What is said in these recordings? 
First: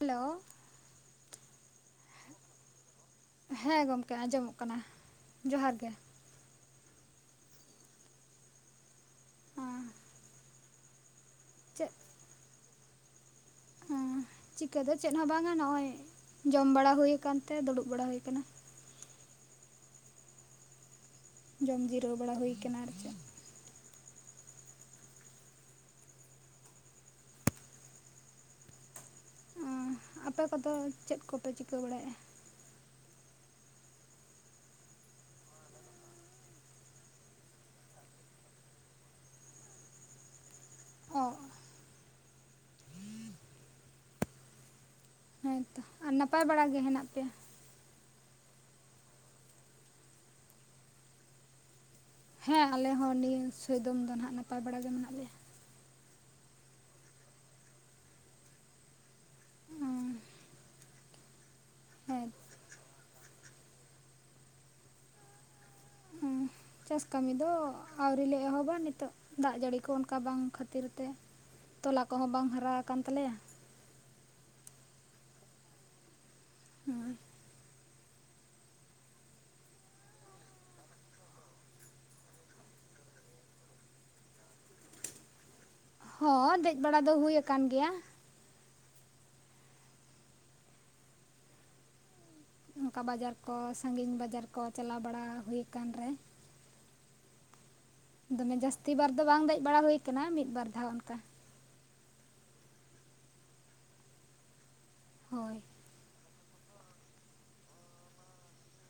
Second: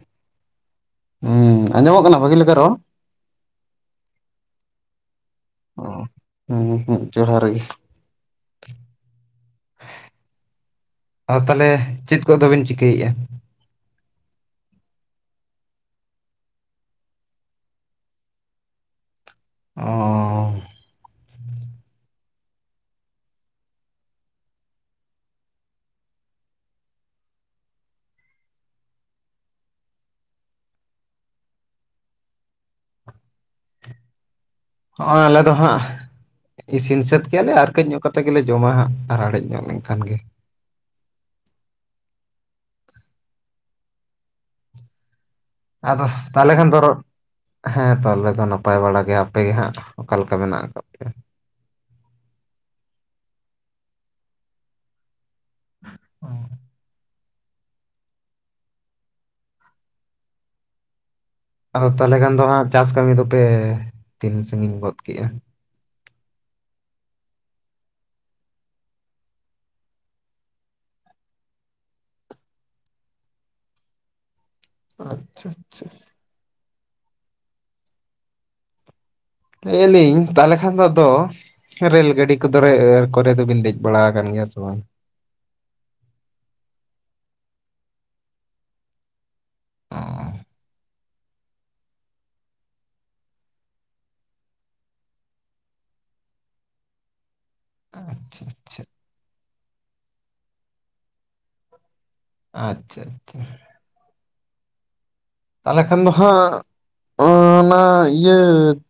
Hello ᱦᱩᱸ ᱟᱸᱡᱚᱢᱚᱜ ᱠᱟᱱᱟ ᱵᱷᱟᱹᱜᱤ ᱞᱮᱠᱟ ᱨᱚᱲᱼᱼ ᱦᱮᱸ ᱜᱚᱢᱠᱮ ᱟᱸᱡᱚᱢᱚᱜ ᱠᱟᱱᱟ ᱡᱚᱸᱦᱟᱨ ᱚ ᱜᱮ᱾ ᱦᱩᱸ ᱦᱩᱸ ᱡᱚᱸᱦᱟᱨ ᱜᱮ᱾ ᱟᱫᱚ ᱛᱟᱦᱚᱞᱮ ᱪᱮᱫ ᱠᱚ ᱫᱚᱵᱮᱱ ᱪᱤᱠᱟᱹᱭᱮᱫᱼᱟ? ᱦᱮᱸ ᱪᱤᱠᱟᱹ ᱫᱚ ᱪᱮᱫ ᱦᱚᱸ ᱵᱟᱝᱟ ᱱᱚᱜ ᱚᱚᱭ ᱡᱚᱢ ᱵᱟᱲᱟ ᱦᱩᱭᱩᱠᱟᱱ ᱛᱮ ᱫᱩᱲᱩᱵ ᱵᱟᱲᱟ ᱦᱩᱭ ᱟᱠᱟᱱᱟ ᱚᱼᱼ ᱡᱚᱢ ᱡᱤᱨᱟᱹᱣ ᱵᱟᱲᱟ ᱦᱩᱭ ᱟᱠᱟᱱᱟ ᱟᱨ ᱪᱮᱫ? ᱟᱯᱮ ᱠᱚᱫᱚ ᱪᱮᱫ ᱠᱚᱯᱮ ᱪᱤᱠᱟᱹ ᱵᱟᱲᱟᱭᱮᱫᱼᱟ? ᱦᱚᱸᱚᱭ ᱟᱞᱮ ᱫᱚ ᱦᱟᱸᱜᱼᱼ ᱤᱥᱤᱱ ᱥᱟᱹᱛ ᱠᱮᱭᱟᱞᱮ ᱟᱨ ᱠᱟᱹᱡ ᱧᱚᱜ ᱠᱟᱛᱮᱮᱫ ᱜᱮᱞᱮ ᱡᱚᱢᱟ ᱦᱟᱸᱜ ᱟᱨ ᱞᱟᱲᱮᱡ ᱧᱚᱜ ᱞᱮᱱᱠᱷᱟᱱ ᱜᱮ᱾ ᱚᱼᱼ ᱦᱮᱸᱛᱚ ᱟᱫᱚ ᱟᱨ ᱱᱟᱯᱟᱭ ᱛᱟᱦᱚᱞᱮ ᱵᱟᱲᱟ ᱠᱷᱟᱱ ᱫᱚ ᱜᱮ ᱨᱚᱲᱼᱼ ᱦᱮᱱᱟᱜ ᱯᱮᱭᱟ ᱦᱮᱸ ᱛᱚ ᱟᱞᱮ ᱫᱚ ᱱᱟᱯᱟᱭ ᱵᱟᱲᱟ ᱜᱮ ᱟᱯᱮ ᱜᱮ ᱦᱟᱸᱜ ᱚᱠᱟ ᱞᱮᱠᱟ ᱢᱮᱱᱟᱜ ᱟᱠᱟᱜ ᱯᱮᱭᱟ? ᱦᱮᱸ ᱟᱞᱮ ᱦᱚᱸ ᱱᱤᱭᱟᱹ ᱥᱚᱭᱫᱚᱢ ᱫᱚ ᱱᱦᱟᱸᱜ ᱱᱟᱯᱟᱭ ᱵᱟᱲᱟ ᱜᱮ ᱢᱮᱱᱟᱜ ᱞᱮᱭᱟ᱾ ᱚᱼᱼ ᱚᱸ᱾ ᱟᱫᱚ ᱛᱟᱦᱚᱞᱮ ᱠᱷᱟᱱ ᱫᱚ ᱦᱟᱸᱜ ᱪᱟᱥ ᱠᱟᱹᱢᱤ ᱫᱚᱯᱮ ᱛᱤᱱ ᱥᱟᱜᱤᱧ ᱜᱚᱫ ᱠᱮᱜᱼᱟ? ᱪᱟᱥ ᱠᱟᱹᱢᱤ ᱫᱚ ᱟᱹᱣᱨᱤ ᱞᱮ ᱮᱦᱚᱵᱟ ᱱᱤᱛᱚᱜ ᱫᱟᱜ ᱡᱟᱹᱲᱤ ᱠᱚ ᱚᱱᱠᱟ ᱵᱟᱝ ᱠᱷᱟᱹᱛᱤᱨ ᱛᱮ ᱛᱚᱞᱟ ᱠᱚᱦᱚᱸ ᱵᱟᱝ ᱦᱟᱨᱟ ᱟᱠᱟᱱ ᱛᱟᱞᱮᱭᱟ᱾ ᱟᱪᱪᱷᱟ ᱟᱪᱪᱷᱟ᱾ [unintelligible] ᱞᱟᱹᱭ ᱟᱞᱤᱧ ᱛᱟᱦᱚᱞᱮ ᱠᱷᱟᱱ ᱫᱚ ᱟᱫᱚ ᱨᱮᱹᱞ ᱜᱟᱹᱰᱤ ᱠᱚᱫᱚ ᱨᱮ ᱠᱚᱨᱮ ᱫᱚᱵᱤᱱ ᱫᱮᱡ ᱵᱟᱲᱟ ᱟᱠᱟᱱ ᱜᱮᱭᱟ ᱥᱮ ᱵᱟᱝ? ᱦᱚᱸ ᱫᱮᱡ ᱵᱟᱲᱟ ᱫᱚ ᱦᱩᱭ ᱟᱠᱟᱱ ᱜᱮᱭᱟ᱾ ᱚ᱾ ᱚᱱᱠᱟ ᱵᱟᱡᱟᱨ ᱠᱚ ᱥᱟᱺᱜᱤᱧ ᱵᱟᱡᱟᱨ ᱠᱚ ᱪᱟᱞᱟᱣ ᱵᱟᱲᱟ ᱦᱩᱭ ᱠᱟᱱ ᱨᱮ, ᱟᱪᱪᱷᱟ ᱫᱚᱢᱮ ᱟᱪᱪᱷᱟ ᱡᱟᱹᱥᱛᱤ ᱵᱟᱨ ᱫᱚ ᱵᱟᱝ ᱫᱮᱡ ᱵᱟᱲᱟ ᱦᱩᱭ ᱠᱟᱱᱟ ᱢᱤᱫ ᱵᱟᱨ ᱫᱷᱟᱣ ᱚᱱᱠᱟ᱾ ᱟᱪᱪᱷᱟ ᱟᱪᱪᱷᱟ᱾ ᱦᱳᱭ᱾ ᱛᱟᱞᱦᱮ ᱠᱷᱟᱱ ᱫᱚ ᱦᱟᱸᱜ ᱚᱱᱟ ᱤᱭᱟᱹ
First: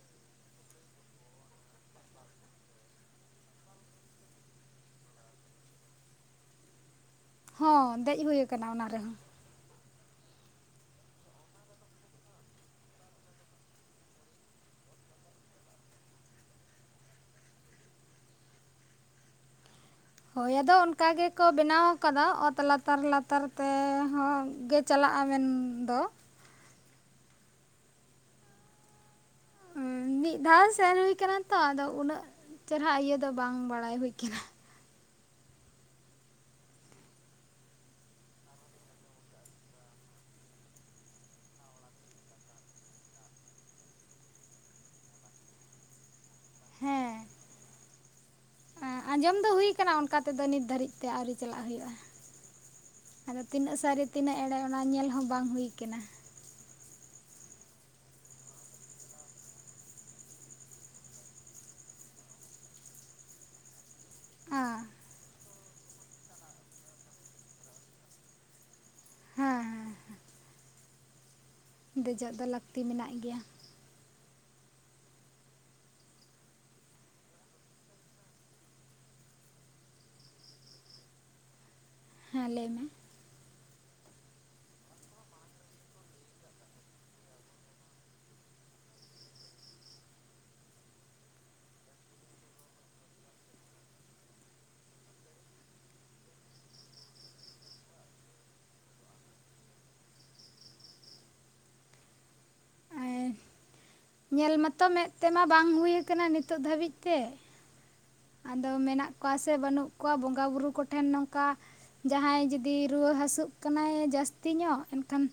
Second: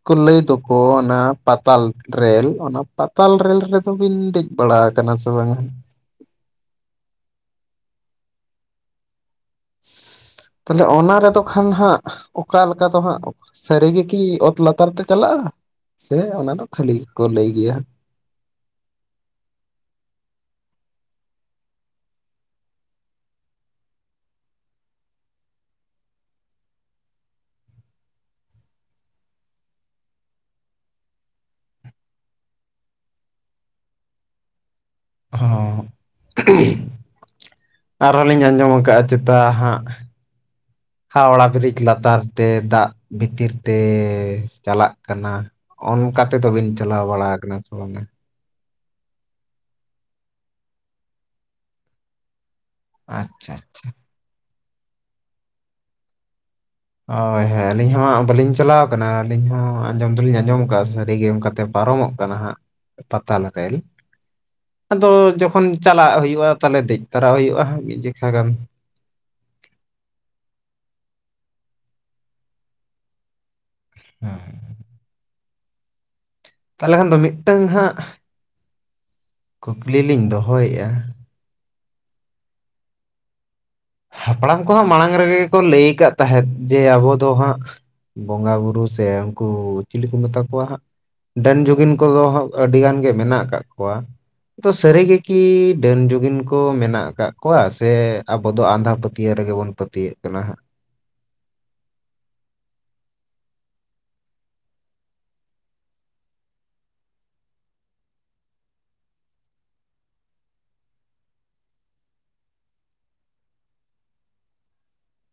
ᱠᱚ ᱞᱟᱹᱭ ᱫᱚᱠᱚ ᱚᱱᱟ ᱯᱟᱛᱟᱞ ᱨᱮᱞ ᱚᱱᱟ ᱯᱟ ᱛᱟᱞ ᱨᱮᱞ ᱨᱮᱫᱚ ᱵᱤᱱ ᱫᱮᱡ ᱵᱟᱲᱟ ᱟᱠᱟᱱᱟ ᱥᱮ ᱵᱟᱝ ᱦᱟᱸᱜ? ᱦᱚᱸ ᱫᱮᱡ ᱦᱩᱭ ᱟᱠᱟᱱᱟ ᱚᱱᱟ ᱨᱮᱦᱚᱸ᱾ ᱛᱟᱞᱦᱮ ᱚᱱᱟ ᱨᱮᱫᱚ ᱠᱷᱟᱱ ᱦᱟᱸᱜ ᱚᱠᱟ ᱞᱮᱠᱟ ᱫᱚ ᱦᱟᱸᱜ ᱚᱠᱟ ᱥᱟᱹᱨᱤ ᱜᱮ ᱠᱤ ᱚᱛ ᱞᱟᱛᱟᱨ ᱛᱮ ᱪᱟᱞᱟᱜ-ᱟ ᱥᱮ ᱚᱱᱟ ᱫᱚ ᱠᱷᱟᱹᱞᱤ ᱜᱮᱠᱚ ᱞᱟᱹᱭ ᱜᱮᱭᱟ ᱦᱟᱜ᱾ ᱦᱚᱭ ᱟᱫᱚ ᱚᱱᱠᱟ ᱜᱮ ᱠᱚ ᱵᱮᱱᱟᱣ ᱟᱠᱟᱫᱟ ᱚᱛ ᱞᱟᱛᱟᱨ ᱞᱟᱛᱟᱨ ᱛᱮ ᱦᱚᱸ ᱪᱟᱞᱟᱜᱟ ᱢᱮᱱ ᱫᱚ, ᱩᱸ, ᱢᱤᱫ ᱫᱷᱟᱣ ᱥᱮᱱ ᱦᱩᱭ ᱠᱟᱱᱟ ᱛᱚ ᱟᱫᱚ ᱩᱱᱟᱹᱜ ᱪᱮᱨᱦᱟ ᱤᱭᱟᱹ ᱫᱚ ᱵᱟᱝ ᱵᱟᱲᱟᱭ ᱦᱩᱭ ᱠᱟᱱᱟ᱾ ᱦᱚ [unintelligible] ᱟᱨ ᱦᱚᱸ ᱞᱤᱧ ᱟᱸᱡᱚᱢ ᱟᱠᱟᱜ-ᱟ ᱪᱮᱛᱟ ᱦᱟᱸᱜ ᱦᱟᱣᱲᱟ ᱵᱤᱨᱤᱡ ᱞᱟᱛᱟᱨ ᱛᱮ ᱫᱟᱜ ᱵᱷᱤᱛᱤᱨ ᱛᱮ ᱪᱟᱞᱟᱜ ᱠᱟᱱᱟ᱾ ᱚᱱᱠᱟ ᱛᱮᱫᱚ ᱵᱤᱱ ᱪᱟᱞᱟᱣ ᱦᱮᱸ ᱵᱟᱲᱟ ᱠᱟᱱᱟ ᱥᱮ ᱵᱟᱝᱟ? ᱟᱸᱡᱚᱢ ᱫᱚ ᱦᱩᱭ ᱠᱟᱱᱟ ᱚᱱᱠᱟ ᱛᱮᱫᱚ ᱱᱤᱛ ᱫᱷᱟᱹᱨᱤᱡ ᱛᱮ ᱟᱹᱣᱨᱤ ᱪᱟᱞᱟᱜ ᱦᱩᱭᱩᱜ-ᱟ᱾ ᱟᱫᱚ ᱟᱪᱪᱷᱟ ᱛᱤᱱᱟᱹᱜ ᱥᱟᱹᱨᱤ ᱛᱤᱱᱟᱹᱜ ᱮᱲᱮ ᱚᱱᱟ ᱧᱮᱞ ᱦᱚᱸ ᱵᱟᱝ ᱦᱩᱭ ᱠᱟᱱᱟ᱾ ᱦᱚᱭ ᱦᱚᱭ ᱟᱹᱞᱤᱧ ᱦᱚᱸ ᱵᱟᱹᱞᱤᱧ ᱪᱟᱞᱟᱣ ᱠᱟᱱᱟ ᱟᱹᱞᱤᱧ ᱦᱚᱸ ᱟᱸᱡᱚᱢ ᱫᱚᱞᱤᱧ ᱟᱸᱡᱚᱢ ᱠᱟᱜ-ᱟ ᱥᱟᱹᱨᱤ ᱜᱮ ᱚᱱᱠᱟᱛᱮ ᱯᱟᱨᱚᱢᱚᱜ ᱠᱟᱱᱟ ᱦᱟᱸᱜ ᱯᱟᱛᱟᱞ ᱨᱮᱞ, ᱚ ᱟᱫᱚ ᱡᱚᱠᱷᱚᱱ ᱪᱟᱞᱟᱜ ᱦᱩᱭᱩᱜ-ᱟ ᱛᱟᱞᱦᱮ ᱫᱮᱡ ᱛᱚᱨᱟ ᱦᱩᱭᱩᱜᱼᱟ ᱢᱤᱫ ᱡᱮᱠᱷᱟ ᱜᱟᱱ᱾ ᱦᱮᱸ ᱦᱮᱸ ᱦᱮᱸ᱾ ᱫᱮᱡᱚᱜ ᱫᱚ ᱞᱟᱹᱠᱛᱤ ᱢᱮᱱᱟᱜ ᱜᱮᱭᱟ᱾ ᱦᱮᱸ᱾ ᱛᱟᱦᱚᱞᱮ ᱠᱷᱟᱱ ᱫᱚ ᱢᱤᱫ ᱴᱟᱹᱝ ᱦᱟᱸᱜ ᱠᱩᱠᱞᱤ ᱞᱤᱧ ᱫᱚᱦᱚᱭᱮᱜ-ᱟ, ᱦᱮᱸ ᱞᱟᱹᱭ ᱢᱮ, ᱦᱟᱯᱲᱟᱢ ᱠᱚ ᱦᱟᱸᱜ ᱢᱟᱲᱟᱝ ᱨᱮᱜᱮ ᱠᱚ ᱞᱟᱹᱭ ᱠᱟᱜ ᱛᱟᱦᱮᱸᱫ ᱡᱮ ᱟᱵᱚ ᱫᱚ ᱦᱟᱸᱜ ᱵᱚᱸᱜᱟ ᱵᱩᱨᱩ ᱥᱮ ᱩᱱᱠᱩ ᱪᱤᱞᱤ ᱠᱚ ᱢᱮᱛᱟ ᱠᱚᱣᱟ ᱦᱟᱸᱜ ᱰᱟᱹᱱ ᱡᱩᱜᱤᱱ ᱠᱚ ᱫᱚ ᱟᱹᱰᱤ ᱜᱟᱱ ᱜᱮ ᱢᱮᱱᱟᱜ ᱟᱠᱟᱜ ᱠᱚᱣᱟ, ᱥᱟᱹᱨᱤ ᱜᱮ ᱠᱤ ᱰᱟᱹᱱ ᱡᱩᱜᱤᱱ ᱠᱚ ᱢᱮᱱᱟᱜ ᱟᱠᱟᱜ ᱠᱚᱣᱟ ᱥᱮ ᱟᱵᱚ ᱫᱚ ᱟᱸᱫᱷᱟ ᱯᱟᱹᱛᱭᱟᱹᱣ ᱨᱮᱜᱮ ᱵᱚᱱ ᱯᱟᱹᱛᱭᱟᱹᱜ ᱠᱟᱱᱟ ᱦᱟᱸᱜ? ᱮᱸ ᱧᱮᱞ ᱢᱟᱛᱚ ᱢᱮᱫ ᱛᱮᱢᱟ ᱵᱟᱝ ᱦᱩᱭ ᱠᱟᱱᱟ ᱱᱤᱛᱚᱜ ᱫᱷᱟᱹᱵᱤᱡ ᱛᱮ, ᱟᱫᱚ ᱢᱮᱱᱟᱜ ᱠᱚᱣᱟ ᱥᱮ ᱵᱟᱹᱱᱩᱜ ᱠᱚᱣᱟ ᱵᱚᱸᱜᱟ ᱵᱩᱨᱩ ᱠᱚᱴᱷᱮᱱ ᱱᱚᱝᱠᱟ ᱡᱟᱦᱟᱸᱭ ᱡᱩᱫᱤ ᱨᱩᱣᱟᱹ ᱦᱟᱹᱥᱩᱜ ᱠᱟᱱᱟᱭ ᱡᱟᱹᱥᱛᱤ ᱧᱚᱜ ᱮᱱᱠᱷᱟᱱ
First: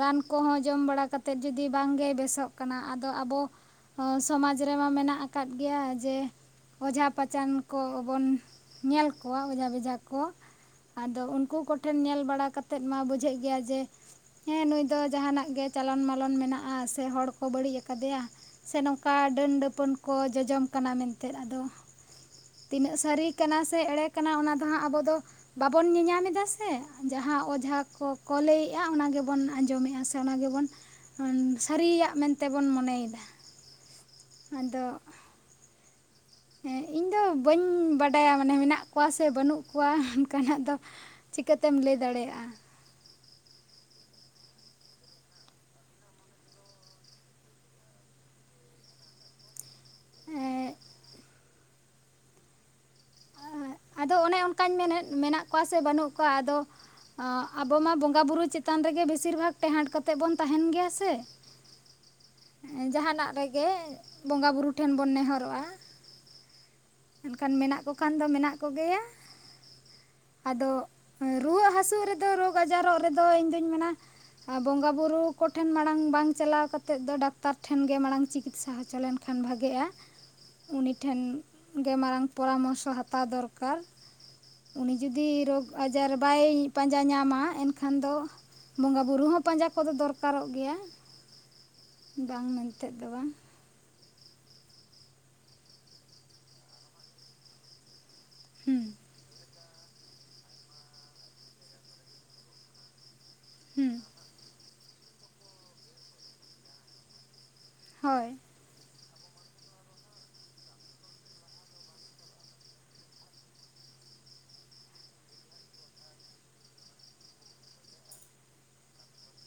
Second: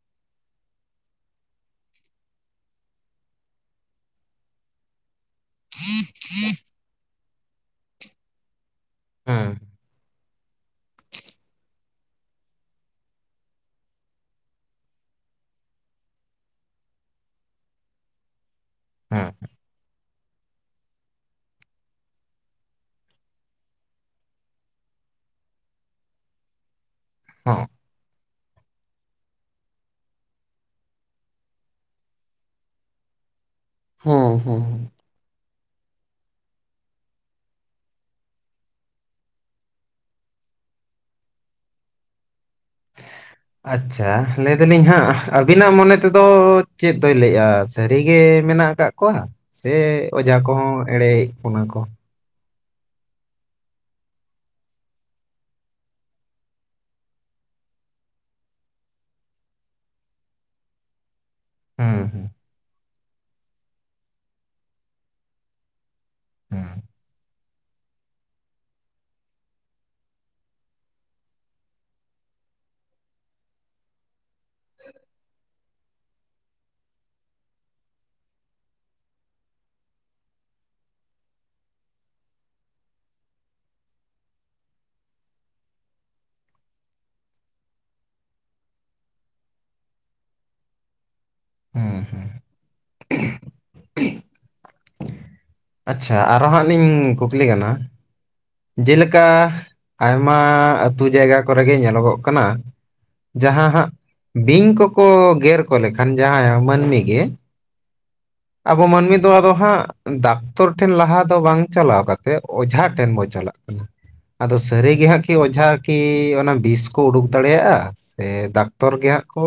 ᱨᱟᱱ ᱠᱚᱦᱚᱸ ᱡᱚᱢ ᱵᱟᱲᱟ ᱠᱟᱛᱮᱫ ᱡᱩᱫᱤ ᱵᱟᱝᱜᱮ ᱵᱮᱥᱚᱜ ᱠᱟᱱᱟ ᱟᱫᱚ ᱟᱵᱚ ᱥᱚᱢᱟᱡᱽ ᱨᱮᱢᱟ ᱢᱮᱱᱟᱜ ᱟᱠᱟᱫ ᱜᱮᱭᱟ ᱡᱮ ᱚᱡᱷᱟ ᱯᱟᱪᱟᱱ ᱠᱚᱵᱚᱱ ᱧᱮᱞ ᱠᱚᱣᱟ ᱚᱡᱷᱟ ᱵᱮᱡᱷᱟ ᱠᱚ ᱟᱫᱚ ᱩᱱᱠᱩ ᱠᱚ ᱴᱷᱮᱱ ᱧᱮᱞ ᱵᱟᱲᱟ ᱠᱟᱛᱮᱫ ᱢᱟ ᱵᱩᱡᱷᱟᱹᱜ ᱜᱮᱭᱟ ᱡᱮ ᱦᱮᱸ ᱱᱩᱭ ᱫᱚ ᱡᱟᱦᱟᱸᱱᱟᱜ ᱜᱮ ᱪᱟᱞᱚᱱ ᱢᱟᱞᱚᱱ ᱢᱮᱱᱟᱜᱼᱟ ᱥᱮ ᱦᱚᱲ ᱠᱚ ᱵᱟᱹᱲᱤᱡ ᱟᱠᱟᱫᱮᱭᱟ ᱾ ᱥᱮ ᱱᱚᱝᱠᱟ ᱦᱩᱸ ᱰᱟᱹᱱ ᱰᱟᱹᱯᱟᱹᱱ ᱠᱚ ᱡᱚᱡᱚᱢ ᱠᱟᱱᱟ ᱢᱮᱱᱛᱮᱫ ᱟᱫᱚ ᱛᱤᱱᱟᱹᱜ ᱥᱟᱹᱨᱤ ᱠᱟᱱᱟ ᱥᱮ ᱮᱲᱮ ᱠᱟᱱᱟ ᱚᱱᱟ ᱫᱚ ᱦᱟᱸᱜ ᱟᱵᱚ ᱫᱚ ᱵᱟᱵᱚᱱ ᱧᱮᱧᱟᱢ ᱮᱫᱟ ᱥᱮ ᱾ ᱡᱟᱦᱟᱸ ᱦᱩᱸ ᱚᱡᱷᱟ ᱠᱚ ᱠᱚ ᱞᱟᱹᱭᱮᱫᱼᱟ ᱚᱱᱟ ᱜᱮᱵᱚᱱ ᱟᱸᱡᱚᱢᱮᱫᱼᱟ ᱥᱮ ᱚᱱᱟ ᱜᱮᱵᱚᱱ ᱥᱟᱹᱨᱤᱭᱟᱜ ᱢᱮᱱᱛᱮᱵᱚᱱ ᱢᱚᱱᱮᱭᱮᱫᱟ ᱾ ᱦᱚᱸ ᱦᱚᱸ ᱦᱚᱸ ᱾ ᱦᱮᱸ ᱤᱧ ᱫᱚ ᱵᱟᱹᱧ ᱵᱟᱰᱟᱭᱟ ᱢᱟᱱᱮ ᱢᱮᱱᱟᱜ ᱠᱚᱣᱟ ᱥᱮ ᱵᱟᱹᱱᱩᱜ ᱠᱚᱣᱟ ᱚᱱᱠᱟᱱᱟᱜ ᱫᱚ ᱾ ᱪᱤᱠᱟᱹ ᱛᱮᱢ ᱞᱟᱹᱭ ᱫᱟᱲᱮᱭᱟᱜᱼᱟ ᱾ ᱟᱪᱪᱷᱟ ᱞᱟᱹᱭᱫᱟᱞᱤᱧ ᱦᱟᱸᱜ ᱟᱹᱵᱤᱱᱟᱜ ᱢᱚᱱᱮ ᱛᱮᱫᱚ ᱪᱮᱫ ᱫᱚᱭ ᱞᱟᱹᱭᱮᱫᱼᱟ ᱥᱟᱹᱨᱤᱜᱮ ᱢᱮᱱᱟᱜ ᱠᱟᱜ ᱠᱚᱣᱟ ᱥᱮ ᱚᱡᱷᱟ ᱠᱚᱦᱚᱸ ᱮᱲᱮᱭᱮᱫ ᱵᱚᱱᱟ ᱠᱚ ᱾ ᱟᱫᱚ ᱚᱱᱮ ᱚᱱᱠᱟᱧ ᱢᱮᱱᱮᱫ ᱢᱮᱱᱟᱜ ᱠᱚᱣᱟ ᱥᱮ ᱵᱟᱹᱱᱩᱜ ᱠᱚᱣᱟ ᱟᱫᱚ ᱟ ᱟᱵᱚ ᱢᱟ ᱵᱚᱸᱜᱟ ᱵᱩᱨᱩ ᱪᱮᱛᱟᱱ ᱨᱮᱜᱮ ᱵᱮᱥᱤᱨ ᱵᱷᱟᱜᱽ ᱴᱮᱦᱟᱸᱴ ᱠᱟᱛᱮᱜ ᱵᱚᱱ ᱛᱟᱦᱮᱱ ᱜᱮᱭᱟ ᱥᱮ ᱾ ᱦᱮᱸ ᱦᱮᱸ ᱾ ᱡᱟᱦᱟᱸᱱᱟᱜ ᱨᱮᱜᱮ ᱵᱚᱸᱜᱟ ᱵᱩᱨᱩ ᱴᱷᱮᱱ ᱵᱚᱱ ᱱᱮᱦᱚᱨᱚᱜᱼᱟ ᱾ ᱦᱮᱸ ᱾ ᱮᱱᱠᱷᱟᱱ ᱢᱮᱱᱟᱜ ᱠᱚ ᱠᱷᱟᱱ ᱫᱚ ᱢᱮᱱᱟᱜ ᱠᱚᱜᱮᱭᱟ ᱾ ᱟᱫᱚ ᱨᱩᱣᱟᱹᱜ ᱦᱟᱹᱥᱩᱜ ᱨᱮᱫᱚ ᱨᱳᱜᱽ ᱟᱡᱟᱨᱚᱜ ᱨᱮᱫᱚ ᱤᱧᱫᱩᱧ ᱢᱮᱱᱟ ᱟ ᱵᱚᱸᱜᱟ ᱵᱩᱨᱩ ᱠᱚᱴᱷᱮᱱ ᱢᱟᱲᱟᱝ ᱵᱟᱝ ᱪᱟᱞᱟᱣ ᱠᱟᱛᱮᱫ ᱫᱚ ᱰᱟᱠᱛᱟᱨ ᱴᱷᱮᱱ ᱜᱮ ᱢᱟᱲᱟᱝ ᱪᱤᱠᱤᱛᱥᱟ ᱦᱚᱪᱚ ᱞᱮᱱ ᱠᱷᱟᱱ ᱵᱷᱟᱜᱮᱜᱼᱟ ᱩᱱᱤ ᱴᱷᱮᱱ ᱜᱮ ᱢᱟᱨᱟᱝ ᱯᱚᱨᱟᱢᱚᱨᱥᱚ ᱦᱟᱛᱟᱣ ᱫᱚᱨᱠᱟᱨ ᱾ ᱩᱱᱤ ᱡᱩᱫᱤ ᱨᱳᱜᱽ ᱟᱡᱟᱨ ᱵᱟᱭ ᱯᱟᱸᱡᱟ ᱧᱟᱢᱟ ᱮᱱᱠᱷᱟᱱ ᱫᱚ ᱵᱚᱸᱜᱟ ᱵᱩᱨᱩ ᱦᱚᱸ ᱯᱟᱸᱡᱟ ᱠᱚᱫᱚ ᱫᱚᱨᱠᱟᱨᱚᱜ ᱜᱮᱭᱟ ᱦᱩᱸ ᱦᱩᱸ ᱵᱟᱝ ᱢᱮᱱᱛᱮᱫ ᱫᱚ ᱵᱟᱝ ᱾ ᱟᱪᱪᱷᱟ ᱟᱨᱦᱚᱸ ᱦᱟᱸᱜ ᱞᱤᱧ ᱠᱩᱠᱞᱤ ᱠᱟᱱᱟ? ᱦᱩᱸ ᱡᱮᱞᱮᱠᱟ ᱟᱭᱢᱟ ᱟᱹᱛᱩ ᱡᱟᱭᱜᱟ ᱠᱚᱨᱮᱜᱮ ᱧᱮᱞᱚᱜᱚᱜ ᱠᱟᱱᱟ ᱾ ᱡᱟᱦᱟᱸ ᱦᱟᱸᱜ ᱦᱩᱸ ᱵᱤᱧ ᱠᱚᱠᱚ ᱜᱮᱨ ᱠᱚ ᱞᱮᱠᱷᱟᱱ ᱡᱟᱦᱟᱸᱭ ᱢᱟᱹᱱᱢᱤ ᱜᱮ ᱾ ᱦᱳᱭ ᱾ ᱟᱵᱚ ᱢᱟᱹᱱᱢᱤ ᱫᱚ ᱟᱫᱚ ᱦᱟᱸᱜ ᱰᱟᱠᱛᱚᱨ ᱴᱷᱮᱱ ᱞᱟᱦᱟ ᱫᱚ ᱵᱟᱝ ᱪᱟᱞᱟᱣ ᱠᱟᱛᱮᱫ ᱚᱡᱷᱟ ᱴᱷᱮᱱ ᱵᱚ ᱪᱟᱞᱟᱜ ᱠᱟᱱᱟ ᱟᱫᱚ ᱥᱟᱹᱨᱤᱜᱮ ᱦᱟᱸᱜ ᱠᱤ ᱚᱡᱷᱟ ᱠᱤ ᱚᱱᱟ ᱵᱤᱥ ᱠᱚ ᱩᱰᱩᱠ ᱫᱟᱲᱮᱭᱟᱜᱼᱟ? ᱥᱮ ᱰᱟᱠᱛᱚᱨ ᱜᱮ ᱦᱟᱸᱜ ᱠᱚ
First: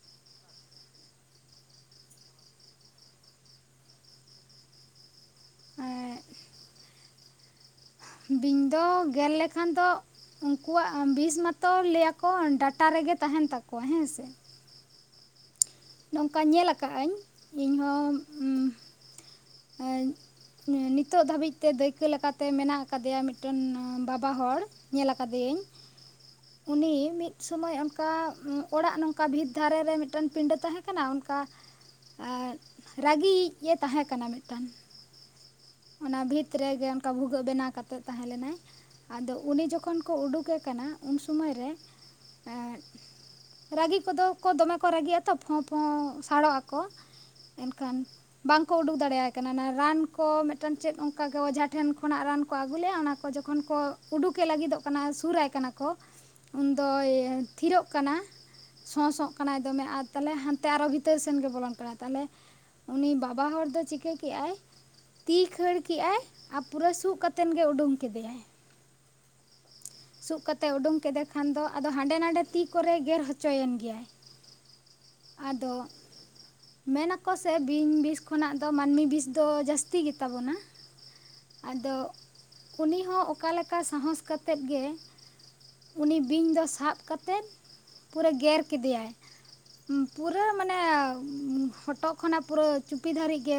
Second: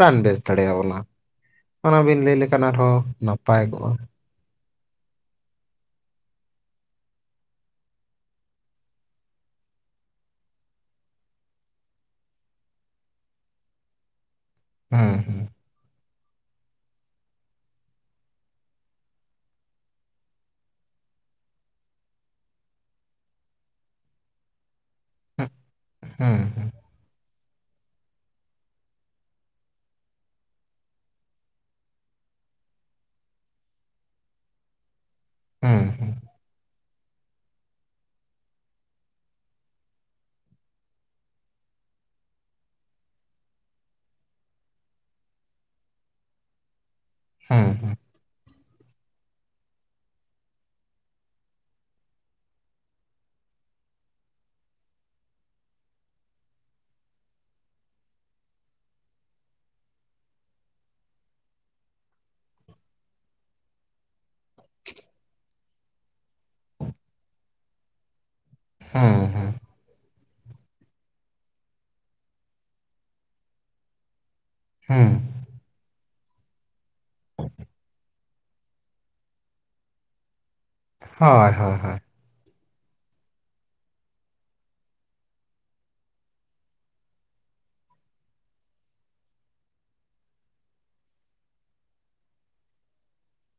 ᱨᱟᱱ ᱵᱮᱥ ᱫᱟᱲᱮᱭᱟᱵᱚᱱᱟ ᱾ ᱚᱱᱟᱵᱤᱱ ᱞᱟᱹᱭ ᱞᱮᱠᱷᱟᱱ ᱟᱨᱦᱚᱸ ᱱᱟᱯᱟᱭ ᱠᱚᱜᱼᱟ ᱾ [inaudible] ᱵᱤᱧ ᱫᱚ ᱜᱮᱨ ᱞᱮᱠᱷᱟᱱ ᱫᱚ ᱩᱱᱠᱩᱣᱟᱜ ᱵᱤᱥ ᱢᱟᱛᱚ ᱞᱟᱹᱭᱟᱠᱚ ᱰᱟᱴᱟ ᱨᱮᱜᱮ ᱛᱟᱦᱮᱱ ᱛᱟᱠᱚᱣᱟ ᱦᱮᱸ ᱥᱮ ᱾ ᱦᱮᱸ ᱦᱮᱸ ᱾ ᱱᱚᱝᱠᱟ ᱧᱮᱞ ᱟᱠᱟᱜᱟᱹᱧ ᱤᱧᱦᱚᱸ ᱱᱤᱛᱚᱜ ᱫᱷᱟᱹᱵᱤᱡ ᱛᱮ ᱫᱟᱹᱭᱠᱟᱹ ᱞᱮᱠᱟᱛᱮ ᱢᱮᱱᱟᱜ ᱟᱠᱟᱫᱮᱭᱟ ᱢᱤᱫᱴᱮᱱ ᱵᱟᱵᱟ ᱦᱚᱲ ᱾ ᱧᱮᱞ ᱟᱠᱟᱫᱮᱭᱟᱹᱧ ᱾ ᱦᱮᱸ ᱾ ᱩᱱᱤ ᱢᱤᱫ ᱥᱚᱢᱚᱭ ᱚᱱᱠᱟ ᱚᱲᱟᱜ ᱱᱚᱝᱠᱟ ᱵᱷᱤᱛ ᱫᱷᱟᱨᱮ ᱨᱮ ᱢᱤᱫᱴᱮᱱ ᱯᱤᱸᱰᱟᱹ ᱛᱟᱦᱮᱸ ᱠᱟᱱᱟ ᱚᱱᱠᱟ ᱨᱟᱹᱜᱤᱭᱤᱡ ᱮ ᱛᱟᱦᱮᱸ ᱠᱟᱱᱟ ᱢᱤᱫᱴᱟᱝ᱾ ᱦᱩᱸ᱾ ᱦᱩᱸ ᱚᱱᱟ ᱵᱷᱤᱛ ᱨᱮᱜᱮ ᱚᱱᱠᱟ ᱵᱷᱩᱜᱟᱹᱜ ᱵᱮᱱᱟᱣ ᱠᱟᱛᱮᱫ ᱛᱟᱦᱮᱸ ᱞᱮᱱᱟᱭ᱾ ᱟᱫᱚ ᱩᱱᱤ ᱡᱚᱠᱷᱚᱱ ᱠᱚ ᱩᱰᱩᱠᱮ ᱠᱟᱱᱟ ᱩᱱ ᱥᱩᱢᱟᱹᱭᱨᱮ ᱮᱫ ᱨᱟᱹᱜᱤ ᱠᱚᱫᱚ ᱠᱚ ᱫᱚᱢᱮ ᱠᱚ ᱨᱟᱹᱜᱤᱜ-ᱟ ᱛᱚ ᱯᱷᱚᱸ ᱯᱷᱚᱸ ᱥᱟᱲᱚᱜ-ᱟ ᱠᱚ᱾ ᱦᱩᱸ ᱮᱱᱠᱷᱟᱱ ᱦᱩᱸ ᱵᱟᱝᱠᱚ ᱩᱰᱩᱠ ᱫᱟᱲᱮᱭᱟᱜ ᱠᱟᱱᱟ ᱚᱱᱟ ᱨᱟᱱ ᱠᱚ ᱴᱟᱱ ᱪᱮᱫ ᱚᱱᱠᱟ ᱜᱮ ᱚᱡᱷᱟ ᱴᱷᱮᱱ ᱠᱷᱚᱱᱟᱜ ᱨᱟᱱ ᱠᱚ ᱟᱹᱜᱩ ᱞᱮᱜ-ᱟ ᱚᱱᱟ ᱠᱚ ᱡᱚᱠᱷᱚᱱ ᱠᱚ ᱩᱰᱩᱠᱮ ᱞᱟᱹᱜᱤᱫᱚᱜ ᱠᱟᱱᱟ ᱥᱩᱨᱟᱭ ᱠᱟᱱᱟ ᱠᱚ ᱩᱱᱫᱚᱭ ᱛᱷᱤᱨᱚᱜ ᱠᱟᱱᱟ᱾ ᱥᱚᱸ ᱥᱚᱜ ᱠᱟᱱᱟᱭ ᱫᱚᱢᱮ ᱟᱨ ᱛᱟᱦᱞᱮ ᱦᱟᱱᱛᱮ ᱟᱨᱚ ᱵᱷᱤᱛᱟᱹᱨ ᱥᱮᱱ ᱜᱮ ᱵᱚᱞᱚᱱ ᱠᱟᱱᱟᱭ ᱛᱟᱦᱚᱞᱮ ᱩᱱᱤ ᱵᱟᱵᱟ ᱦᱚᱲ ᱫᱚ ᱪᱤᱠᱟᱹ ᱠᱮᱜ-ᱟᱭ [inaudible] ᱛᱤ ᱠᱷᱟᱹᱲ ᱠᱮᱜᱟᱭ ᱟᱨ ᱯᱩᱨᱟᱹ ᱥᱩᱜ ᱠᱟᱛᱮᱱ ᱜᱮ ᱩᱰᱩᱝ ᱠᱮᱫᱮᱭᱟᱭ᱾ ᱦᱩᱸ ᱦᱩᱸ᱾ ᱥᱩᱜ ᱠᱟᱛᱮ ᱩᱰᱩᱝ ᱠᱮᱫᱮ ᱠᱷᱟᱱ ᱫᱚ ᱟᱫᱚ ᱦᱟᱸᱰᱮ ᱱᱟᱰᱮ ᱛᱤ ᱠᱚᱨᱮᱭ ᱜᱮᱨ ᱦᱚᱪᱚᱭᱮᱱ ᱜᱮᱭᱟᱭ᱾ ᱦᱩᱸ᱾ ᱟᱫᱚ ᱢᱮᱱᱟᱠᱚ ᱥᱮ ᱵᱤᱧ ᱵᱤᱥ ᱠᱷᱚᱱᱟᱜ ᱫᱚ ᱢᱟᱹᱱᱢᱤ ᱵᱤᱥ ᱫᱚ ᱡᱟᱹᱥ ᱛᱤ ᱜᱮᱛᱟ ᱵᱚᱱᱟ ᱦᱳᱭ ᱦᱳᱭ ᱟᱫᱚ ᱦᱳᱭ ᱩᱱᱤ ᱦᱚᱸ ᱚᱠᱟ ᱞᱮᱠᱟ ᱥᱟᱦᱚᱥ ᱠᱟᱛᱮᱫ ᱜᱮ ᱩᱱᱤ ᱵᱤᱧ ᱫᱚ ᱥᱟᱵ ᱠᱟᱛᱮᱜ ᱯᱩᱨᱟᱹ ᱜᱮᱨ ᱠᱮᱫᱮᱭᱟᱭ᱾ ᱯᱩᱨᱟᱹ ᱢᱟᱱᱮ ᱦᱚᱴᱚᱜ ᱠᱷᱚᱱᱟᱜ ᱯᱩᱨᱟᱹ ᱪᱩᱯᱤ ᱫᱷᱟᱹᱨᱤᱡ ᱜᱮ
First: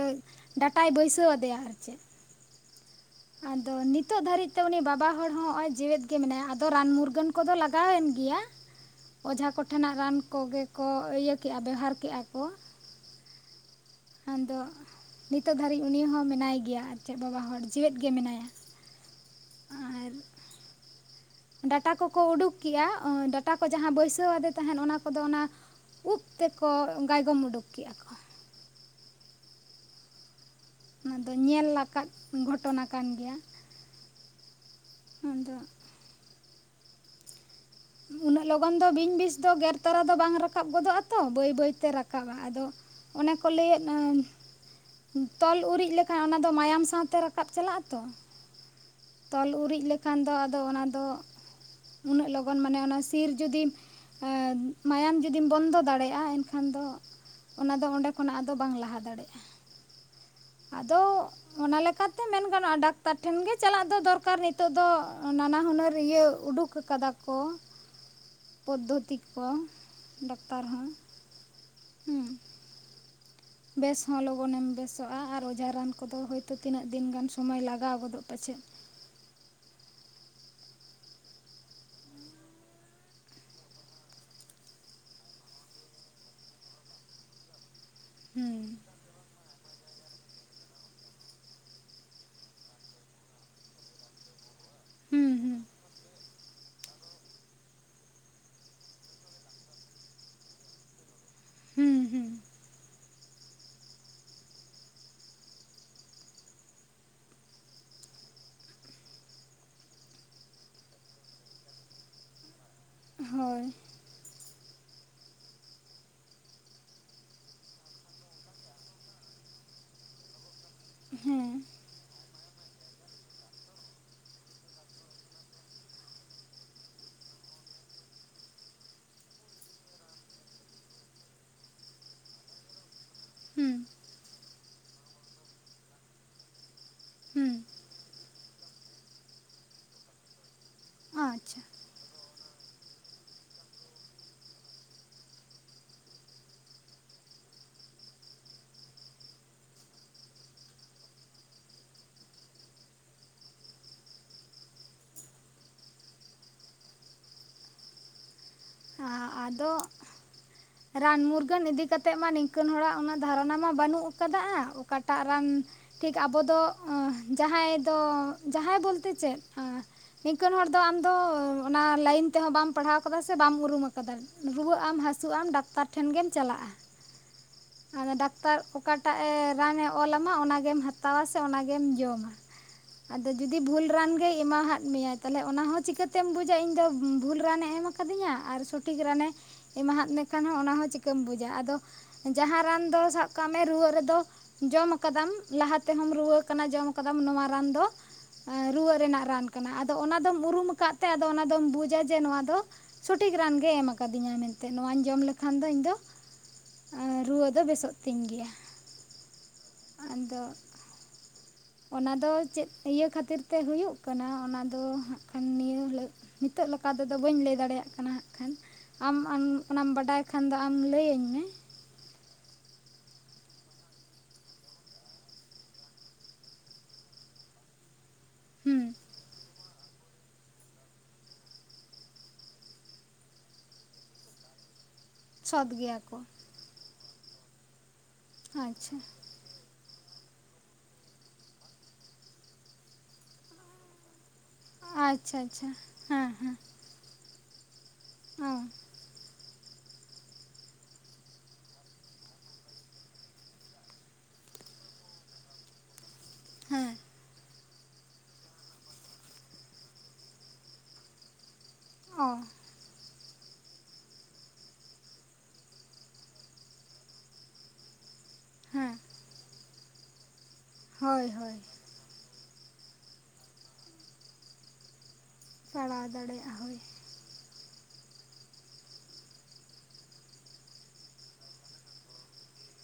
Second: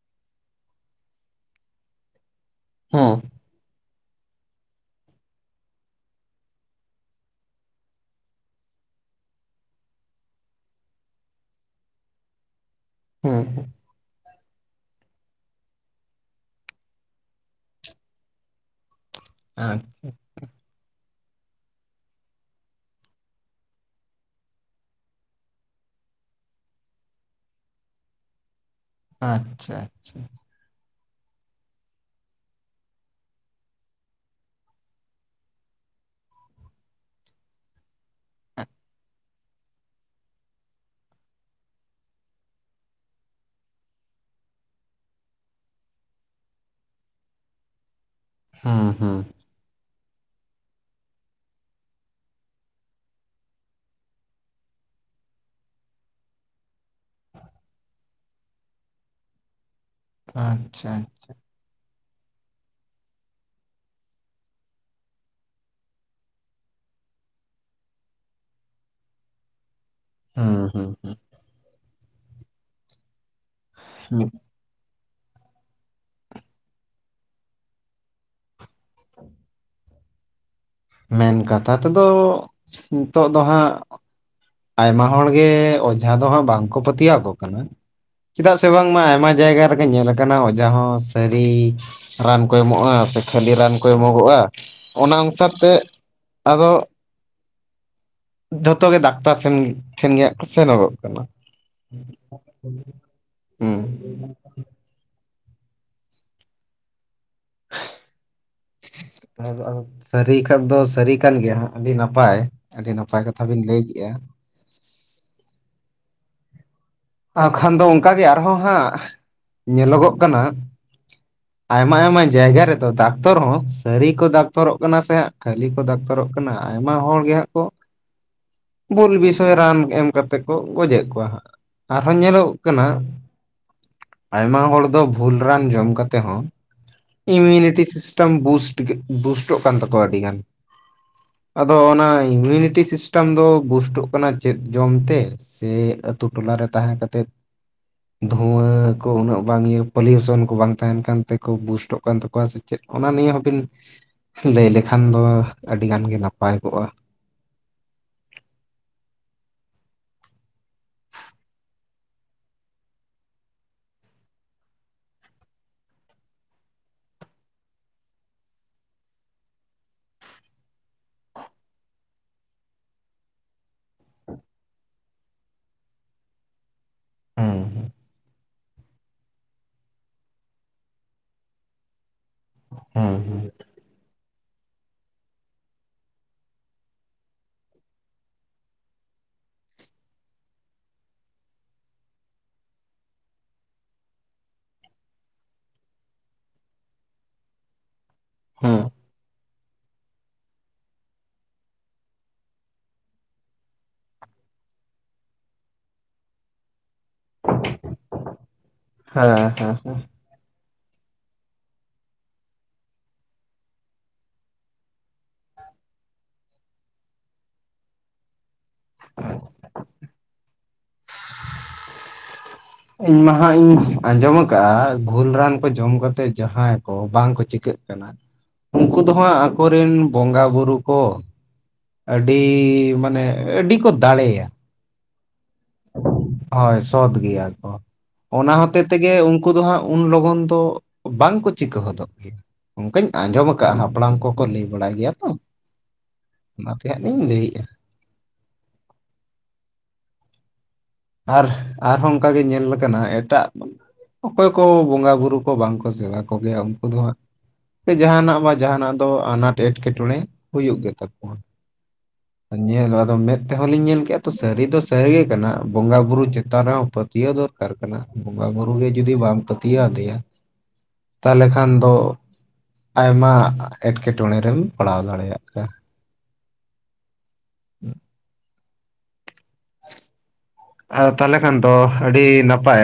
ᱰᱟᱴᱟᱭ ᱵᱟᱹᱭᱥᱟᱹ ᱣᱟᱫᱮᱭᱟ ᱟᱨ ᱪᱮᱫ᱾ ᱦᱩᱸ᱾ ᱟᱫᱚ ᱱᱤᱛᱳ ᱫᱷᱟᱹᱨᱤᱡ ᱛᱮ ᱩᱱᱤ ᱵᱟᱵᱟ ᱦᱚᱲ ᱦᱚᱸ ᱦᱚᱜᱚᱭ ᱡᱮᱣᱮᱫ ᱜᱮ ᱢᱮᱱᱟᱭᱟ ᱟᱫᱚ ᱨᱟᱱ ᱢᱩᱨᱜᱟᱹᱱ ᱠᱚᱫᱚ ᱞᱟᱜᱟᱣᱮᱱ ᱜᱮᱭᱟ᱾ ᱚᱡᱷᱟ ᱠᱚᱴᱷᱮᱱᱟᱜ ᱨᱟᱱ ᱠᱚᱜᱮ ᱠᱚ ᱤᱭᱟᱹ ᱠᱮᱜ-ᱟ ᱵᱮᱣᱦᱟᱨ ᱠᱮᱜᱟ ᱠᱚ᱾ ᱦᱩᱸ ᱠᱷᱟᱱ ᱫᱚ ᱱᱤᱛᱚᱜ ᱫᱷᱟᱹᱨᱤᱡ ᱩᱱᱤ ᱦᱚᱸ ᱢᱮᱱᱟᱭ ᱜᱮᱭᱟ ᱟᱨ ᱪᱮᱜ ᱵᱟᱵᱟ ᱦᱚᱲ ᱡᱮᱣᱮᱫ ᱜᱮ ᱢᱮᱱᱟᱭᱟ᱾ ᱟᱪ ᱟᱨ ᱰᱟᱴᱟ ᱠᱚᱠᱚ ᱩᱰᱩᱠ ᱠᱮᱜ-ᱟ ᱰᱟᱴᱟ ᱠᱚ ᱡᱟᱦᱟᱸ ᱵᱟᱹᱭᱥᱟᱹᱣ ᱟᱫᱮ ᱛᱟᱦᱮᱱ ᱚᱱᱟ ᱠᱚᱫᱚ ᱚᱱᱟ ᱩᱵ ᱛᱮᱠᱚ ᱜᱟᱭᱜᱚᱢ ᱩᱰᱩᱠ ᱠᱮᱜ-ᱟ ᱠᱚ᱾ ᱟᱪᱪᱷᱟ ᱟᱪᱪᱷᱟ ᱚᱱᱟ ᱫᱚ ᱧᱮᱞ ᱟᱠᱟᱜ ᱜᱷᱚᱴᱚᱱᱟ ᱠᱟᱱ ᱜᱮᱭᱟ ᱟᱫᱚ ᱩᱱᱟᱹᱜ ᱞᱚᱜᱚᱱ ᱫᱚ ᱵᱤᱧ ᱵᱤᱥ ᱫᱚ ᱜᱮᱨ ᱛᱚᱨᱟ ᱫᱚ ᱵᱟᱝ ᱨᱟᱠᱟᱵ ᱜᱚᱫᱚᱜ ᱟᱛᱚ ᱵᱟᱹᱭ ᱵᱟᱹᱭᱛᱮ ᱨᱟᱠᱟᱵᱟ ᱟᱫᱚ ᱚᱱᱮ ᱠᱚ ᱞᱟᱹᱭᱮᱫ ᱟ ᱛᱚᱞ ᱩᱨᱤᱡ ᱞᱮᱠᱷᱟᱱ ᱚᱱᱟᱫᱚ ᱢᱟᱭᱟᱢ ᱥᱟᱶᱛᱮ ᱨᱟᱠᱟᱵ ᱪᱟᱞᱟᱜ-ᱟ ᱛᱚ᱾ ᱦᱩᱸ ᱦᱩᱸ᱾ ᱛᱚᱞ ᱩᱨᱤᱡ ᱞᱮᱠᱷᱟᱱ ᱫᱚ ᱟᱫᱚ ᱚᱱᱟ ᱫᱚ ᱩᱱᱟᱹᱜ ᱞᱚᱜᱚᱱ ᱢᱟᱱᱮ ᱚᱱᱟ ᱥᱤᱨ ᱡᱩᱫᱤᱢ ᱢᱟᱭᱟᱢ ᱡᱩᱫᱤᱢ ᱵᱚᱱᱫᱚ ᱫᱟᱲᱮᱭᱟᱜ-ᱟ ᱮᱱᱠᱷᱟᱱ ᱫᱚ ᱚᱱᱟᱫᱚ ᱚᱸᱰᱮ ᱠᱷᱚᱱᱟᱜ ᱟᱫᱚ ᱵᱟᱝ ᱞᱟᱦᱟ ᱫᱟᱲᱮᱜᱼᱟ᱾ ᱟᱪᱪᱷᱟ ᱟᱫᱚ ᱚᱱᱟ ᱞᱮᱠᱟᱛᱮ ᱢᱮᱱ ᱜᱟᱱᱚᱜᱼᱟ ᱰᱟᱠᱛᱟᱨ ᱴᱷᱮᱱ ᱜᱮ ᱪᱟᱞᱟᱜ ᱫᱚ ᱫᱚᱨᱠᱟᱨ ᱱᱤᱛᱚᱜ ᱫᱚ ᱱᱟᱱᱟ ᱦᱩᱱᱟᱹᱨ ᱤᱭᱟᱹ ᱩᱰᱩᱠ ᱠᱟᱫᱟ ᱠᱚ᱾ [inaudible] ᱯᱚᱫᱽᱫᱷᱚᱛᱤ ᱠᱚ ᱰᱟᱠᱛᱟᱨ ᱦᱩᱸ ᱦᱚᱸ ᱦᱩᱸ ᱦᱩᱸ ᱦᱩᱸ᱾ ᱵᱮᱥ ᱦᱚᱸ ᱞᱚᱜᱚᱱᱮᱢ ᱵᱮᱥ ᱚᱜᱼᱟ ᱟᱨ ᱚᱡᱷᱟ ᱨᱟᱱ ᱠᱚᱫᱚ ᱦᱳᱭᱛᱳ ᱛᱤᱱᱟᱹᱜ ᱫᱤᱱ ᱜᱟᱱ ᱥᱚᱢᱚᱭ ᱞᱟᱜᱟᱣ ᱜᱚᱫᱚᱜ ᱯᱟᱪᱷᱮᱫ, [inaudible] ᱢᱮᱱ ᱠᱟᱛᱷᱟ ᱛᱮᱫᱚᱻᱜ ᱱᱤᱛᱚᱜ ᱫᱚ ᱦᱟᱸᱜ ᱟᱭᱢᱟ ᱦᱚᱲ ᱜᱮ ᱚᱡᱷᱟ ᱫᱚ ᱦᱟᱸᱜ ᱵᱟᱝᱠᱚ ᱯᱟᱹᱛᱭᱟᱹᱣᱟᱠᱚ ᱠᱟᱱᱟ, ᱪᱮᱫᱟᱜ ᱥᱮ ᱦᱩᱸ ᱵᱟᱝ ᱢᱟ ᱟᱭᱢᱟ ᱡᱟᱭᱜᱟ ᱨᱮᱜᱮ ᱧᱮᱞ ᱞᱟ- ᱠᱟᱱᱟ ᱚᱡᱷᱟ ᱥᱟᱹᱨᱤ ᱨᱟᱱ ᱠᱚ ᱮᱢᱚᱜᱼᱟ ᱥᱮ ᱠᱷᱟᱹᱞᱤ ᱨᱟᱱ ᱠᱚ ᱮᱢᱚᱜᱚᱜᱼᱟ, ᱚᱱᱟ ᱦᱩᱸ ᱚᱸᱥᱟᱨ ᱦᱩᱸ ᱛᱮᱜ ᱟᱫᱚᱜ ᱡᱚᱛᱚ ᱜᱮ ᱫᱟᱠᱛᱟᱨ ᱛᱷᱮᱱ ᱴᱷᱮᱱ ᱜᱮ ᱦᱟᱸᱜ ᱠᱚ ᱥᱮᱱᱚᱜᱚᱜ ᱠᱟᱱᱟ᱾ ᱦᱩᱸ ᱦᱩᱸ [unintelligible] ᱦᱩᱸ, [unintelligible] ᱟᱫᱚ ᱟᱢ ᱥᱟᱹᱨᱤ ᱠᱷᱟᱱ ᱫᱚ ᱥᱟᱹᱨᱤ ᱠᱟᱱ ᱜᱮᱭᱟ ᱦᱟᱸᱜ ᱟᱹᱰᱤ ᱱᱟᱯᱟᱭ᱾ ᱟᱹᱰᱤ ᱱᱟᱯᱟᱭ ᱠᱟᱛᱷᱟ ᱵᱤᱱ ᱦᱳᱭ ᱞᱟᱹᱭ ᱠᱮᱜᱼᱟ, ᱟᱠᱷᱟᱱ ᱫᱚ ᱚᱸᱠᱟᱜᱮ ᱜᱮ ᱟᱨᱦᱚᱸ ᱦᱟᱸᱜ ᱧᱮᱞᱚᱜᱚᱜ ᱠᱟᱱᱟ, ᱦᱮᱸ, ᱟᱭᱢᱟ ᱟᱭᱢᱟ ᱡᱟᱭᱜᱟ ᱨᱮᱫᱚ ᱫᱟᱠᱛᱚᱨ ᱦᱚᱸ ᱥᱟᱹᱨᱤ ᱠᱚ ᱫᱟᱠᱛᱚᱨᱚᱜ ᱠᱟᱱᱟ ᱥᱮ ᱦᱟᱸᱜ ᱠᱷᱟᱹᱞᱤ ᱠᱚ ᱫᱟᱠᱛᱚᱨᱚᱜ ᱠᱟᱱᱟ, ᱟᱭᱢᱟ ᱦᱚᱲ ᱜᱮ ᱦᱟᱸᱜ ᱠᱚᱜ ᱵᱩᱞ ᱵᱤᱥᱚᱭ ᱨᱟᱱ ᱮᱢ ᱠᱟᱛᱮ ᱠᱚ ᱜᱚᱡᱽ ᱮᱫ ᱠᱚᱣᱟ ᱦᱟᱸᱜ᱾ ᱟᱨᱦᱚᱸ ᱧᱮᱞᱚᱜᱚᱜ ᱠᱟᱱᱟ ᱦᱩᱸ ᱟᱭᱢᱟ ᱦᱚᱲ ᱫᱚ ᱵᱷᱩᱞ ᱨᱟᱱ ᱡᱚᱢ ᱠᱟᱛᱮ ᱦᱚᱸ ᱦᱩᱸ ᱤᱢᱤᱞᱤᱴᱤ ᱥᱤᱥᱴᱟᱢ ᱵᱩᱥᱴ ᱜᱮ ᱵᱩᱥᱴᱚᱜ ᱠᱟᱱ ᱛᱟᱠᱚᱣᱟ ᱟᱹᱰᱤ ᱜᱟᱱ᱾ ᱟᱪᱪᱷᱟ ᱟᱫᱚ ᱚᱱᱟ ᱤᱢᱤᱞᱤᱴᱤ ᱥᱤᱥᱴᱟᱢ ᱫᱚ ᱵᱩᱥᱴᱚᱜ ᱠᱟᱱᱟ ᱪᱮᱫ ᱡᱚᱢ ᱛᱮ, ᱥᱮ ᱟᱹᱛᱩ ᱴᱚᱞᱟ ᱨᱮ ᱛᱟᱦᱮᱸ ᱠᱟᱛᱮᱫ, ᱫᱷᱩᱶᱟ ᱠᱚ ᱩᱱᱟᱹᱜ ᱵᱟᱝ ᱤᱭᱟᱹ ᱯᱟᱹᱞᱩᱭᱩᱥᱚᱱ ᱠᱚ ᱵᱟᱝ ᱛᱟᱦᱮᱱ ᱠᱟᱱ ᱛᱮᱠᱚ ᱵᱩᱥ ᱴᱚᱜ ᱠᱟᱱ ᱛᱟᱠᱚᱣᱟ ᱥᱮ ᱪᱮᱫ ᱚᱱᱟ ᱱᱤᱭᱟᱹ ᱦᱚᱸ ᱵᱤᱱ ᱞᱟᱹᱭ ᱞᱮᱠᱷᱟᱱ ᱫᱚ ᱟᱹᱰᱤ ᱜᱟᱱ ᱜᱮ ᱱᱟᱯᱟᱭ ᱠᱚᱜᱼᱟ? ᱟ ᱟᱫᱚᱜ [inaudible] ᱨᱟᱱ ᱢᱩᱨᱜᱟᱹᱱ ᱤᱫᱤ ᱠᱟᱛᱮᱜ ᱢᱟ ᱱᱤᱝᱠᱟᱹᱱ ᱦᱚᱲᱟᱜ ᱩᱱᱟᱹᱜ ᱫᱷᱟᱨᱚᱱᱟ ᱢᱟ ᱵᱟᱹᱱᱩᱜ ᱟᱠᱟᱫᱟᱜᱼᱟ, ᱚᱠᱟᱴᱟᱜ ᱨᱟᱱ ᱴᱷᱤᱠ ᱟᱵᱚ ᱫᱚᱻᱜ ᱩᱸ ᱡᱟᱦᱟᱸᱭ ᱫᱚ ᱡᱟᱦᱟᱸᱭ ᱵᱚᱞᱛᱮ ᱪᱮᱫ ᱮᱸ ᱱᱤᱝᱠᱟᱹᱱ ᱦᱚᱲ ᱫᱚ ᱟᱢᱫᱚ ᱚᱱᱟ ᱞᱟᱹᱭᱤᱱ ᱛᱮᱦᱚᱸ ᱵᱟᱢ ᱯᱟᱲᱦᱟᱣ ᱟᱠᱟᱫᱟ ᱥᱮ ᱵᱟᱢ ᱩᱨᱩᱢ ᱟ- ᱠᱟᱫᱟ, ᱨᱩᱣᱟᱹᱜᱼᱟᱢ ᱦᱟᱹᱥᱩᱜᱼᱟᱢ ᱰᱟᱠᱛᱟᱨ ᱴᱷᱮᱱ ᱜᱮᱢ ᱪᱟᱞᱟᱜᱼᱟ᱾ ᱦᱩᱸ, ᱟᱫᱚ ᱰᱟᱠᱛᱟᱨ ᱚᱠᱟᱴᱟᱜ ᱮ ᱨᱟᱱᱮ ᱚᱞ ᱞᱟᱢᱟ ᱚᱱᱟᱜᱮᱢ ᱦᱟᱛᱟᱣᱟ ᱥᱮ ᱚᱱᱟᱜᱮᱢ ᱡᱚᱢᱼᱟ᱾ [unintelligible] ᱟᱫᱚ ᱡᱩᱫᱤ ᱵᱷᱩᱞ ᱨᱟᱱ ᱜᱮ ᱮᱢᱟ ᱦᱟᱫ ᱢᱮᱭᱟ ᱛᱟᱦᱮᱞᱮ ᱚᱱᱟ ᱦᱚᱸ ᱪᱤᱠᱟᱹ ᱛᱮᱢ ᱵᱩᱡᱽᱼᱟ ᱤᱧ ᱫᱚ ᱵᱷᱩᱞ ᱨᱟᱱ ᱮ ᱮᱢ ᱟᱠᱟᱫᱤᱧᱟ ᱟᱨ ᱥᱚᱴᱤᱠ ᱨᱟᱱᱼᱮ ᱮᱢᱟ ᱦᱟᱫ ᱢᱮᱠᱷᱟᱱ ᱦᱚᱸ ᱚᱱᱟᱦᱚᱸ ᱪᱤᱠᱟᱹᱢ ᱵᱩᱡᱽᱼᱟ, ᱟᱫᱚ ᱡᱟᱦᱟᱸ ᱨᱟᱱ ᱫᱚ ᱥᱟᱵ ᱠᱟᱜ ᱢᱮ ᱨᱩᱣᱟᱹᱜ ᱨᱮᱫᱚ ᱡᱚᱢ ᱟᱠᱟᱫᱟᱢ ᱞᱟᱦᱟ ᱛᱮᱦᱚᱸᱢ ᱨᱩᱣᱟᱹ ᱦᱟᱠᱟᱱᱟ ᱡᱚᱢ ᱟᱠᱟᱫᱟᱢ ᱱᱚᱣᱟ ᱨᱟᱱ ᱫᱚ ᱦᱩᱸ ᱮᱸ ᱦᱩᱸ ᱨᱩᱣᱟᱹᱜ ᱨᱮᱱᱟᱜ ᱨᱟᱱ ᱠᱟᱱᱟ, ᱟᱫᱚ ᱚᱱᱟ ᱫᱚᱢ ᱩᱨᱩᱢ ᱟᱠᱟᱫ ᱛᱮ ᱟᱫᱚ ᱚᱱᱟ ᱫᱚᱢ ᱵᱩᱡᱽᱼᱟ ᱡᱮ ᱱᱚᱣᱟ ᱫᱚ ᱥᱩᱴᱤᱠ ᱨᱟᱱ ᱜᱮ ᱮᱢ ᱟᱠᱟᱫᱤᱧᱟ ᱢᱮᱱᱛᱮᱫ ᱱᱚᱣᱟᱹᱧ ᱡᱚᱢ ᱞᱮᱠᱷᱟᱱ ᱫᱚ ᱤᱧ ᱫᱚ ᱟᱸ ᱨᱩᱣᱟᱹ ᱫᱚ ᱵᱮᱥᱚᱜ ᱛᱤᱧ ᱜᱮᱭᱟ, ᱦᱮᱸ ᱦᱮᱸ ᱟᱸᱫᱚ ᱚᱱᱟ ᱫᱚ ᱪᱮᱫ ᱤᱭᱟᱹ ᱠᱷᱟᱹᱛᱤᱨ ᱛᱮ ᱦᱩᱭᱩᱜ ᱠᱟᱱᱟ, ᱚᱱᱟ ᱫᱚ ᱦᱟᱸᱜ ᱠᱷᱟᱱ ᱱᱤᱭᱟᱹ ᱦᱤᱞᱟᱹᱜ ᱱᱤᱛᱚᱜ ᱱᱚᱠᱟ ᱛᱮᱫᱚ ᱵᱟᱹᱧ ᱞᱟᱹᱭ ᱫᱟᱲᱮᱭᱟᱜ ᱠᱟᱱᱟ ᱦᱟᱸᱜ ᱠᱷᱟᱱ? ᱟᱢ ᱟᱢ ᱚᱱᱟᱢ ᱵᱟᱰᱟᱭ ᱠᱷᱟᱱ ᱫᱚ ᱟᱢ ᱞᱟᱹᱭ ᱟᱧ ᱢᱮ᱾ ᱤᱧ ᱢᱟ ᱦᱟᱸᱜ ᱤᱧ ᱟᱸᱡᱚᱢ ᱟᱠᱟᱜᱼᱟ ᱜᱷᱩᱞ ᱨᱟᱱ ᱠᱚ ᱡᱚᱢ ᱠᱟᱛᱮᱜ ᱡᱟᱦᱟᱸᱭ ᱠᱚ ᱵᱟᱝ ᱠᱚ ᱪᱤᱠᱟᱹᱜ ᱠᱟᱱᱟ ᱦᱩᱸ ᱩᱸᱠᱩ ᱫᱚ ᱦᱟᱸᱜ ᱟᱠᱚ ᱨᱮᱱ ᱵᱚᱸᱜᱟ ᱵᱩᱨᱩ ᱠᱚ ᱟᱹᱰᱤ ᱢᱟᱱᱮ ᱟᱹᱰᱤ ᱠᱚ ᱫᱟᱲᱮᱭᱟ᱾ ᱥᱚᱛ ᱜᱮᱭᱟ ᱠᱚ᱾ ᱦᱳᱭ ᱥᱚᱛ ᱜᱮᱭᱟ ᱠᱚ ᱚᱱᱟ ᱦᱚᱛᱮ ᱟᱪᱪᱷᱟ ᱛᱮᱜᱮᱼᱼ ᱩᱱᱠᱩ ᱫᱚ ᱦᱟᱸᱜ ᱩᱱ ᱞᱚᱜᱚᱱ ᱫᱚ ᱵᱟᱝ ᱠᱚ ᱪᱤᱠᱟᱹ ᱦᱚᱫᱚᱜ ᱜᱮᱭᱟ ᱚᱱᱠᱟᱧ ᱟᱸᱡᱚᱢ ᱟᱠᱟᱫᱼᱟ ᱦᱟᱯᱲᱟᱢ ᱠᱚᱼᱼ ᱠᱚ ᱞᱟᱹᱭ ᱵᱟᱲᱟᱭ ᱜᱮᱭᱟ ᱛᱚ ᱟᱪᱪᱷᱟ ᱟᱪᱪᱷᱟ ᱚᱱᱟᱛᱮ ᱦᱟᱸᱜ ᱞᱤᱧ ᱞᱟᱹᱭᱮᱜᱼᱟ᱾ ᱦᱩᱸ᱾ ᱟᱨ ᱟᱨᱦᱚᱸ ᱚᱱᱠᱟᱜ ᱜᱮ ᱧᱮᱞᱟᱠᱟᱱᱟ ᱮᱴᱟᱜᱼᱼ ᱚᱠᱚᱭ ᱠᱚ ᱵᱚᱸᱜᱟᱼᱵᱩᱨᱩ ᱠᱚ ᱵᱟᱝᱠᱚ ᱥᱮᱵᱟ ᱠᱚᱜᱮᱭᱟ ᱩᱱᱠᱩ ᱦᱮᱸ ᱫᱚ ᱦᱟᱸᱜᱼᱼ ᱥᱮ ᱡᱟᱦᱱᱟᱜ ᱵᱟ ᱡᱟᱦᱟᱱᱟᱜ ᱫᱚ ᱟᱱᱟᱴ ᱮᱸᱴᱠᱮᱴᱚᱬᱮ ᱦᱩᱭᱩᱜ ᱜᱮᱛᱟ ᱠᱚᱣᱟ᱾ ᱚᱼᱼ ᱧᱮᱞ ᱦᱚ ᱟᱫᱚ ᱢᱮᱸᱫ ᱛᱮᱦᱚᱸᱞᱤᱧ ᱧᱮᱞ ᱠᱮᱫᱼᱟ ᱛᱚ ᱥᱟᱹᱨᱤ ᱫᱚ ᱥᱟᱹᱨᱤᱜ ᱜᱮ ᱠᱟᱱᱟ ᱵᱚᱸᱜᱟ ᱵᱩᱨᱩ ᱪᱮᱛᱟᱱ ᱨᱮᱦᱚᱸ ᱯᱟᱹᱛᱤᱭᱟᱹᱣ ᱫᱚᱼᱼ ᱫᱚᱨᱠᱟᱨ ᱠᱟᱱᱟ ᱵᱚᱸᱜᱟᱼ ᱵᱩᱨᱩ ᱜᱮ ᱦᱮᱸ ᱡᱩᱫᱤ ᱵᱟᱢ ᱯᱟᱹᱛᱤᱭᱟᱹᱣ ᱟᱫᱮᱭᱟᱼᱼ ᱦᱳᱭ ᱛᱟᱦᱚᱞᱮ ᱦᱳᱭ ᱠᱷᱟᱱ ᱫᱚ ᱟᱭᱢᱟ ᱮᱸᱴᱠᱮᱴᱚᱬᱮ ᱨᱮᱢ ᱯᱟᱲᱟᱣ ᱫᱟᱲᱮᱭᱟᱜ ᱠᱟᱱᱟᱼᱼ ᱯᱟᱲᱟᱣ ᱫᱟᱲᱮᱭᱟᱜ-ᱟ ᱦᱳᱭ᱾ ᱦᱮᱸ [unintelligible] ᱟᱨ [unintelligible] ᱟᱨ ᱛᱟᱦᱚᱞᱮ ᱠᱷᱟᱱ ᱫᱚ ᱟᱹᱰᱤ ᱱᱟᱯᱟᱭ